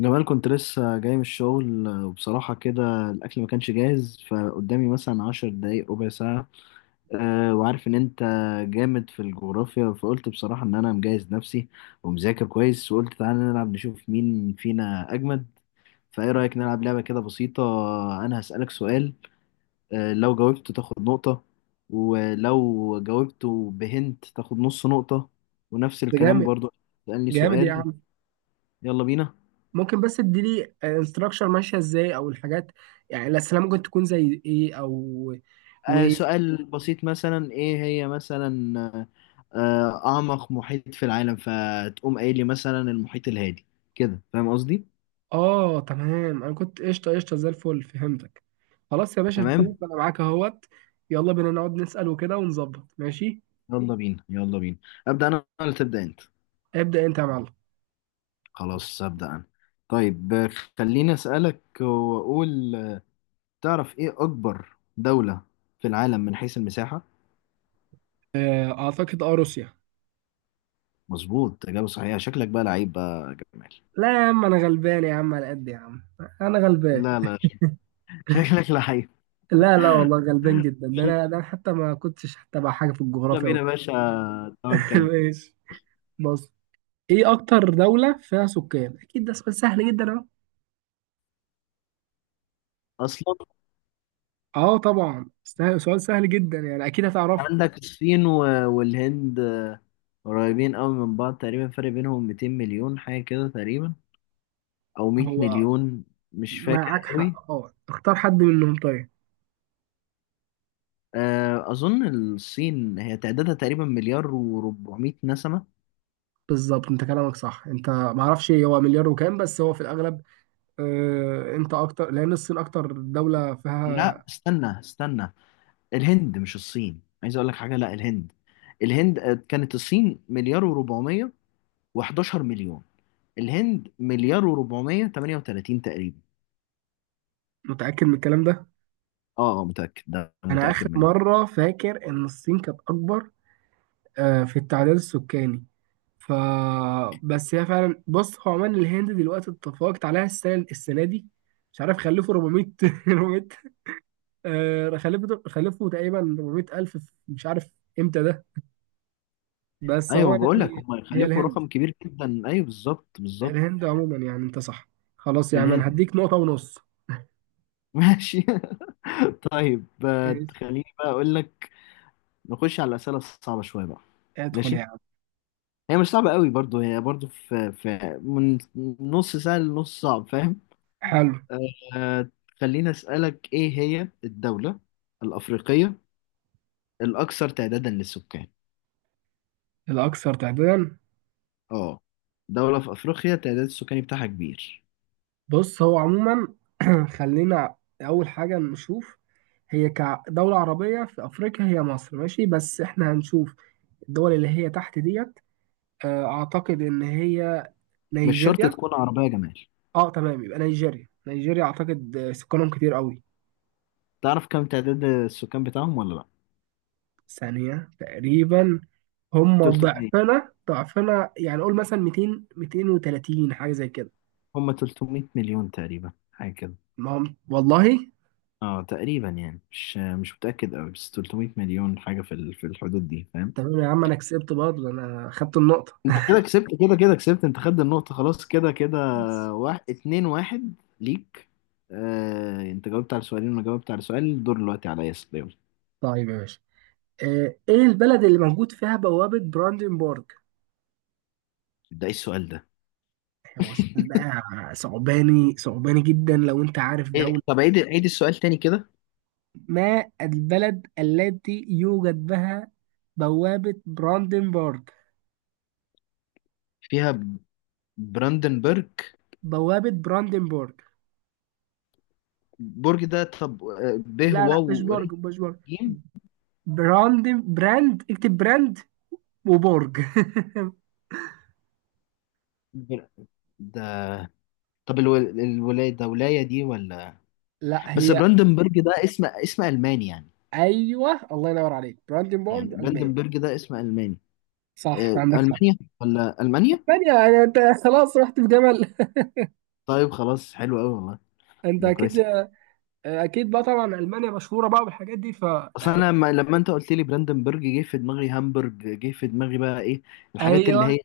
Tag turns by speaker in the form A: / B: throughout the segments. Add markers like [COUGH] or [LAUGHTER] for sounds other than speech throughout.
A: جمال كنت لسه جاي من الشغل وبصراحة كده الأكل ما كانش جاهز، فقدامي مثلا 10 دقايق ربع ساعة. وعارف إن أنت جامد في الجغرافيا، فقلت بصراحة إن أنا مجهز نفسي ومذاكر كويس، وقلت تعالى نلعب نشوف مين فينا أجمد. فإيه رأيك نلعب لعبة كده بسيطة؟ أنا هسألك سؤال، لو جاوبته تاخد نقطة، ولو جاوبته بهنت تاخد نص نقطة، ونفس
B: ده
A: الكلام
B: جامد.
A: برضو تسألني
B: جامد يا
A: سؤال.
B: عم.
A: يلا بينا.
B: ممكن بس تديلي انستراكشر ماشيه ازاي او الحاجات، يعني الاسئله ممكن تكون زي ايه. او و
A: سؤال بسيط مثلا، ايه هي مثلا اعمق محيط في العالم؟ فتقوم قايل لي مثلا المحيط الهادي. كده فاهم قصدي؟
B: اه، تمام، انا كنت قشطه قشطه زي الفل، فهمتك. خلاص يا باشا
A: تمام.
B: نشوف، انا معاك اهوت. يلا بينا نقعد نسال وكده ونظبط، ماشي.
A: يلا بينا يلا بينا. ابدا انا ولا تبدا انت؟
B: ابدا انت يا معلم.
A: خلاص ابدا انا. طيب خليني اسالك واقول تعرف ايه اكبر دولة في العالم من حيث المساحة؟
B: اعتقد روسيا.
A: مظبوط، اجابه صحيحه. شكلك بقى لعيب بقى يا جمال.
B: لا يا عم، انا غلبان يا عم، على قد يا عم، انا غلبان.
A: لا لا، شكلك لعيب.
B: لا، لا، والله غلبان جدا، ده
A: يلا
B: انا، ده أنا حتى ما كنتش حتى بقى حاجه في الجغرافيا
A: بينا يا
B: وكده.
A: باشا،
B: [LAUGHS]
A: توكل.
B: ماشي. بص، ايه اكتر دولة فيها سكان؟ اكيد ده سؤال سهل جدا.
A: اصلا
B: اهو، طبعا سهل، سؤال سهل جدا، يعني اكيد هتعرفه.
A: عندك الصين والهند، قريبين قوي من بعض، تقريبا فرق بينهم 200 مليون حاجة كده تقريبا، أو 100
B: هو
A: مليون، مش فاكر
B: معاك
A: قوي.
B: حق، اختار حد منهم طيب.
A: أظن الصين هي تعدادها تقريبا مليار و400 نسمة.
B: بالظبط، انت كلامك صح، انت معرفش هو مليار وكام بس هو في الاغلب. انت اكتر، لان الصين اكتر دولة
A: لا
B: فيها.
A: استنى استنى، الهند مش الصين، عايز أقول لك حاجة، لا الهند. الهند كانت الصين مليار و400 و11 مليون، الهند مليار و438 تقريبا.
B: متأكد من الكلام ده؟
A: اه متأكد، ده
B: انا اخر
A: متأكد منه.
B: مرة فاكر ان الصين كانت اكبر في التعداد السكاني. ف بس هي فعلا، بص هو عمان الهند دلوقتي اتفقت عليها السنه دي. مش عارف خلفوا 400، 400 [LAUGHS] خلفوا تقريبا 400 الف، مش عارف امتى ده، بس هو
A: ايوه بقول لك
B: يعني.
A: هم
B: هي
A: يخلفوا
B: الهند،
A: رقم كبير جدا، ايوه بالظبط بالظبط.
B: الهند عموما، يعني انت صح. خلاص يا عم
A: الهند.
B: انا هديك نقطه ونص. [LAUGHS]
A: [LAUGHS] ماشي. طيب
B: ماشي.
A: خليني بقى اقول لك، نخش على الاسئله الصعبه شويه بقى.
B: ادخل
A: ماشي،
B: يا عم.
A: هي مش صعبه قوي برضو، هي برضو في من نص سهل لنص صعب، فاهم؟
B: حلو.
A: آه. خليني اسالك، ايه هي الدوله الافريقيه الاكثر تعدادا للسكان؟
B: الاكثر تعدادا.
A: اه، دوله في افريقيا تعداد السكاني بتاعها كبير.
B: بص هو عموما، [CLEARS THROAT] خلينا اول حاجه نشوف. هي كدوله عربيه في افريقيا هي مصر، ماشي، بس احنا هنشوف الدول اللي هي تحت ديت. اعتقد ان هي
A: مش شرط
B: نيجيريا.
A: تكون عربيه يا جمال.
B: اه تمام، يبقى نيجيريا. نيجيريا اعتقد سكانهم كتير قوي.
A: تعرف كم تعداد السكان بتاعهم ولا لا؟
B: ثانية تقريبا. هم
A: 300،
B: ضعفنا ضعفنا، يعني قول مثلا 200، 230، حاجة زي كده.
A: هم 300 مليون تقريبا حاجة كده.
B: ما هم والله.
A: اه تقريبا يعني مش متأكد قوي، بس 300 مليون حاجة في الحدود دي، فاهم؟
B: تمام يا عم، انا كسبت برضه، ده انا خدت النقطة.
A: انت كده كسبت، كده كده كسبت، انت خدت النقطة، خلاص كده كده.
B: ماشي.
A: واحد اتنين واحد ليك. آه انت جاوبت على سؤالين، وانا جاوبت على سؤال، الدور دلوقتي عليا، يلا يلا.
B: طيب يا باشا، ايه البلد اللي موجود فيها بوابة براندنبورغ؟
A: ده ايه السؤال ده؟
B: هو سؤال بقى، صعباني صعباني جدا لو انت عارف.
A: إيه؟ طب عيد عيد السؤال تاني كده.
B: ما البلد التي يوجد بها بوابة براندنبورغ،
A: فيها براندنبرج؟
B: بوابة براندنبورغ.
A: برج؟ ده طب ب
B: لا لا، مش
A: واو ر
B: برج، مش برج.
A: ج.
B: براند، اكتب براند وبرج.
A: بر- ده طب الولاية، ده ولاية دي ولا؟
B: [LAUGHS] لا،
A: بس
B: هي
A: براندنبرج ده اسم الماني يعني.
B: ايوه، الله ينور عليك، براندنبورغ
A: يعني
B: ألمانيا.
A: براندنبرج ده اسم الماني.
B: صح، عندك حق.
A: المانيا ولا المانيا؟
B: المانيا يعني، انت خلاص رحت في جمل.
A: طيب خلاص، حلو قوي والله،
B: [LAUGHS] انت
A: ده
B: اكيد.
A: كويس أوي.
B: اكيد بقى، طبعا المانيا مشهوره بقى بالحاجات دي.
A: اصل انا لما انت قلت لي براندنبرج، جه في دماغي هامبرج، جه في دماغي بقى ايه، الحاجات اللي
B: ايوه
A: هي،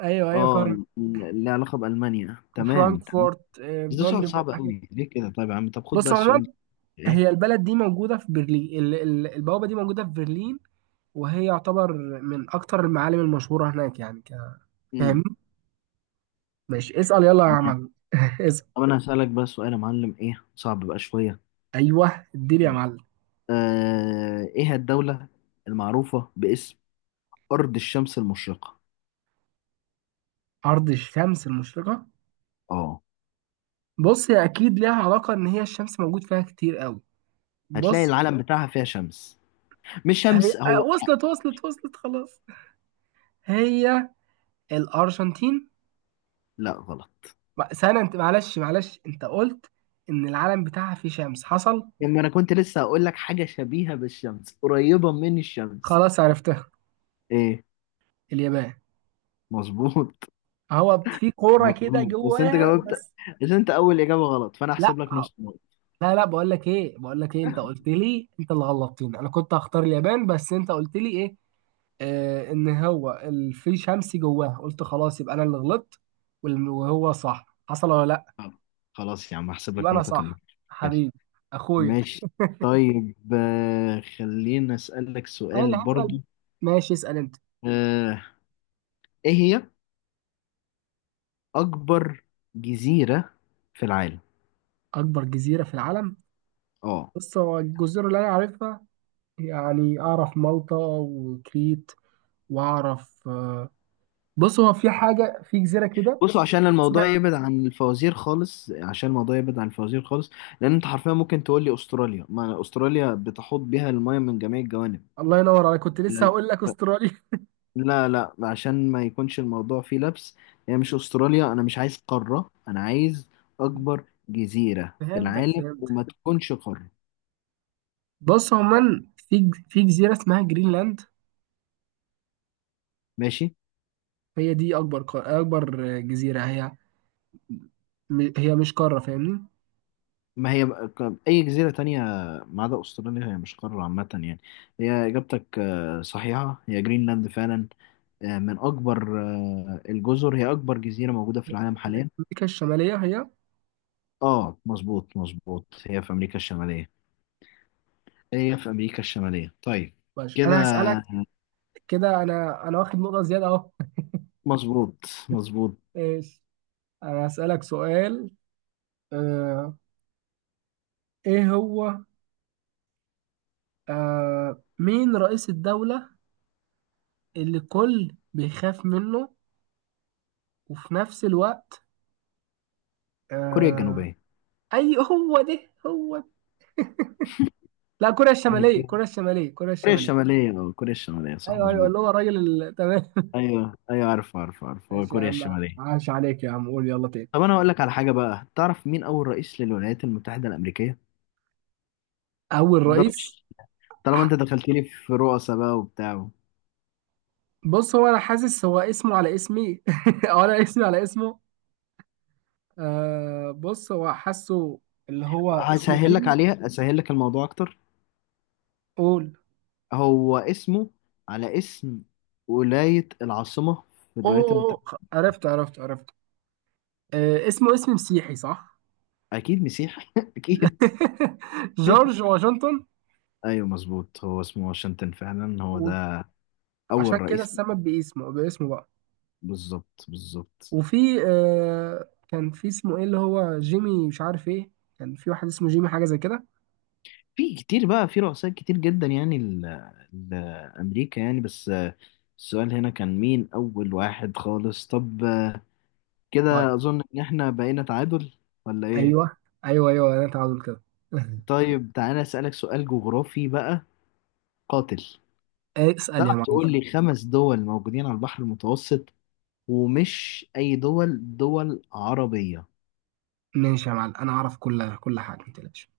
B: ايوه ايوه
A: اه
B: فاهم.
A: اللي علاقه بالمانيا، تمام تمام.
B: وفرانكفورت،
A: بس ده سؤال
B: براندنبورغ،
A: صعب
B: حاجات.
A: قوي ليه كده؟ طيب يا عم طب خد بقى
B: بص عموما،
A: السؤال ده.
B: هي
A: ايه؟
B: البلد دي موجودة في برلين، البوابة دي موجودة في برلين، وهي يعتبر من أكتر المعالم المشهورة هناك، يعني
A: امم.
B: فاهمني؟ ماشي اسأل، يلا يا
A: تمام.
B: عم، [LAUGHS] اسأل.
A: طب انا هسالك بقى سؤال يا معلم، ايه صعب بقى شويه.
B: أيوه، اديني يا معلم.
A: آه ايه الدوله المعروفه باسم أرض الشمس المشرقة؟
B: أرض الشمس المشرقة.
A: اه.
B: بص، هي أكيد ليها علاقة إن هي الشمس موجود فيها كتير قوي.
A: هتلاقي
B: بص
A: العلم، لا بتاعها فيها شمس، مش
B: هي،
A: شمس هو.
B: وصلت وصلت وصلت، خلاص. [LAUGHS] هي الأرجنتين.
A: لا غلط.
B: سنة أنت، معلش معلش، أنت قلت إن العلم بتاعها فيه شمس، حصل.
A: لما أنا كنت لسه هقول لك حاجة شبيهة بالشمس، قريبة من الشمس.
B: خلاص عرفتها،
A: إيه؟
B: اليابان.
A: مظبوط
B: هو في كوره كده
A: مظبوط، بس أنت
B: جواها
A: جاوبت،
B: بس.
A: بس أنت أول إجابة غلط، فأنا
B: لا
A: هحسب لك نص نقطة.
B: لا لا، بقول لك ايه، بقول لك ايه، انت قلت لي، انت اللي غلطتني، انا كنت هختار اليابان بس انت قلت لي ايه، ان هو في شمس جواها، قلت خلاص يبقى انا اللي غلطت. وهو صح حصل ولا لا؟
A: طب، خلاص يا عم هحسب
B: يبقى
A: لك
B: انا
A: نقطة كمان.
B: صح،
A: كده.
B: حبيبي، اخويا.
A: ماشي. طيب خلينا أسألك
B: انا
A: سؤال
B: اللي هسأل.
A: برضو.
B: ماشي اسأل انت.
A: آه، إيه هي أكبر جزيرة في العالم؟
B: اكبر جزيرة في العالم.
A: اه.
B: بص، هو الجزر اللي انا عارفها، يعني اعرف مالطا وكريت، واعرف بص هو في حاجة، في جزيرة كده.
A: بصوا عشان الموضوع
B: اسمع،
A: يبعد عن الفوازير خالص، عشان الموضوع يبعد عن الفوازير خالص، لان انت حرفيا ممكن تقول لي استراليا، ما استراليا بتحوط بها المايه من جميع الجوانب.
B: الله ينور عليك، كنت لسه هقول لك استراليا. [LAUGHS]
A: لا لا، عشان ما يكونش الموضوع فيه لبس، هي مش استراليا، انا مش عايز قارة، انا عايز اكبر جزيرة في
B: فهمتك
A: العالم،
B: فهمتك،
A: وما تكونش قارة.
B: بص عموما، في في جزيرة اسمها جرينلاند.
A: ماشي.
B: هي دي أكبر أكبر جزيرة، هي هي مش قارة، فاهمني.
A: ما هي اي جزيرة تانية ما عدا استراليا، هي مش قارة عامة يعني. هي اجابتك صحيحة، هي جرينلاند فعلا، من أكبر الجزر، هي أكبر جزيرة موجودة في العالم حاليا.
B: أمريكا الشمالية هي.
A: آه مظبوط مظبوط، هي في أمريكا الشمالية، هي في أمريكا الشمالية، طيب.
B: ماشي
A: كده.
B: أنا هسألك. كده أنا واخد نقطة زيادة أهو.
A: مظبوط مظبوط.
B: [LAUGHS] إيش. أنا هسألك سؤال، آه إيه هو، مين رئيس الدولة اللي الكل بيخاف منه وفي نفس الوقت
A: كوريا
B: آه
A: الجنوبية؟
B: أي، هو ده هو، لا، كوريا
A: يعني
B: الشمالية، كوريا الشمالية، كوريا
A: كوريا
B: الشمالية.
A: الشمالية أو كوريا الشمالية، صح
B: ايوه ايوه،
A: مظبوط.
B: اللي هو الراجل تمام.
A: أيوه أيوه، عارف عارف
B: [LAUGHS]
A: عارف، هو
B: ماشي يا
A: كوريا
B: عم،
A: الشمالية.
B: عاش عليك يا عم، قول يلا تاني.
A: طب أنا هقول لك على حاجة بقى، تعرف مين أول رئيس للولايات المتحدة الأمريكية؟
B: اول
A: ده
B: رئيس.
A: مش طالما
B: ح-
A: أنت دخلتني في رؤساء بقى وبتاع.
B: بص هو، انا حاسس هو اسمه على اسمي، [LAUGHS] او انا اسمي على اسمه. بص هو حاسه، اللي هو اسمه
A: هسهل لك
B: جيمي.
A: عليها، أسهل لك الموضوع أكتر،
B: قول.
A: هو اسمه على اسم ولاية العاصمة في
B: اوه،
A: الولايات المتحدة.
B: أوه، عرفت عرفت عرفت. اسمه اسم مسيحي صح.
A: أكيد مسيح [LAUGHS] أكيد.
B: [LAUGHS] جورج واشنطن.
A: أيوه مظبوط، هو اسمه واشنطن فعلا، هو
B: وعشان
A: ده أول
B: كده
A: رئيس.
B: اتسمى باسمه، باسمه بقى.
A: بالظبط بالظبط.
B: وفي، كان في اسمه ايه، اللي هو جيمي، مش عارف ايه، كان في واحد اسمه جيمي حاجه زي كده.
A: في كتير بقى، في رؤساء كتير جدا يعني لأمريكا يعني، بس السؤال هنا كان مين أول واحد خالص. طب
B: طيب.
A: كده أظن إن إحنا بقينا تعادل ولا إيه؟
B: ايوه، ايوه ايوه، انا تعادل كده. [LAUGHS]
A: طيب تعالى أسألك سؤال جغرافي بقى قاتل.
B: إيه، اسال
A: تعرف
B: يا معلم.
A: تقول لي 5 دول موجودين على البحر المتوسط، ومش أي دول، دول عربية.
B: ماشي يا معلم، انا اعرف كل حاجه، ما تقلقش.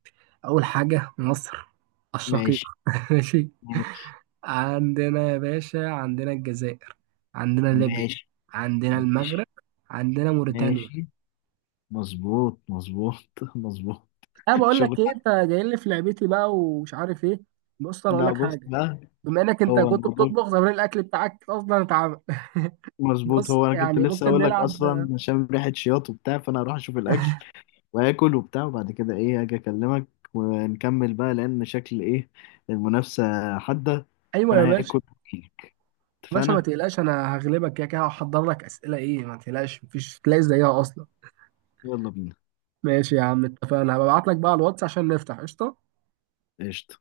B: اول حاجه مصر، الشقيق.
A: ماشي.
B: [LAUGHS] ماشي.
A: ماشي.
B: عندنا يا باشا، عندنا الجزائر، عندنا ليبيا،
A: ماشي.
B: عندنا المغرب،
A: ماشي.
B: عندنا موريتانيا.
A: ماشي. مظبوط مظبوط. [LAUGHS] مظبوط.
B: انا بقول
A: شغل.
B: لك ايه، انت جاي لي في لعبتي بقى ومش عارف ايه. بص انا اقول
A: لا
B: لك
A: بص
B: حاجه،
A: بقى.
B: بما انك انت
A: هو
B: كنت
A: الموضوع،
B: بتطبخ زمان، الاكل بتاعك اصلا اتعمل. [LAUGHS]
A: مظبوط،
B: بص
A: هو أنا كنت
B: يعني
A: لسه
B: ممكن
A: أقول لك
B: نلعب.
A: أصلا عشان ريحة شياط وبتاع، فأنا هروح أشوف الأكل وآكل وبتاع، وبعد كده إيه هاجي أكلمك ونكمل بقى، لأن شكل إيه، المنافسة حادة،
B: ايوه يا
A: فأنا
B: باشا،
A: هاكل
B: يا
A: وأجيلك.
B: باشا ما
A: اتفقنا.
B: تقلقش، انا هغلبك كده كده، هحضر لك اسئله ايه، ما تقلقش، مفيش تلاقي زيها اصلا.
A: يلا بينا.
B: ماشي يا عم، اتفقنا، هبعت لك بقى على الواتس عشان نفتح قشطه.
A: قشطة.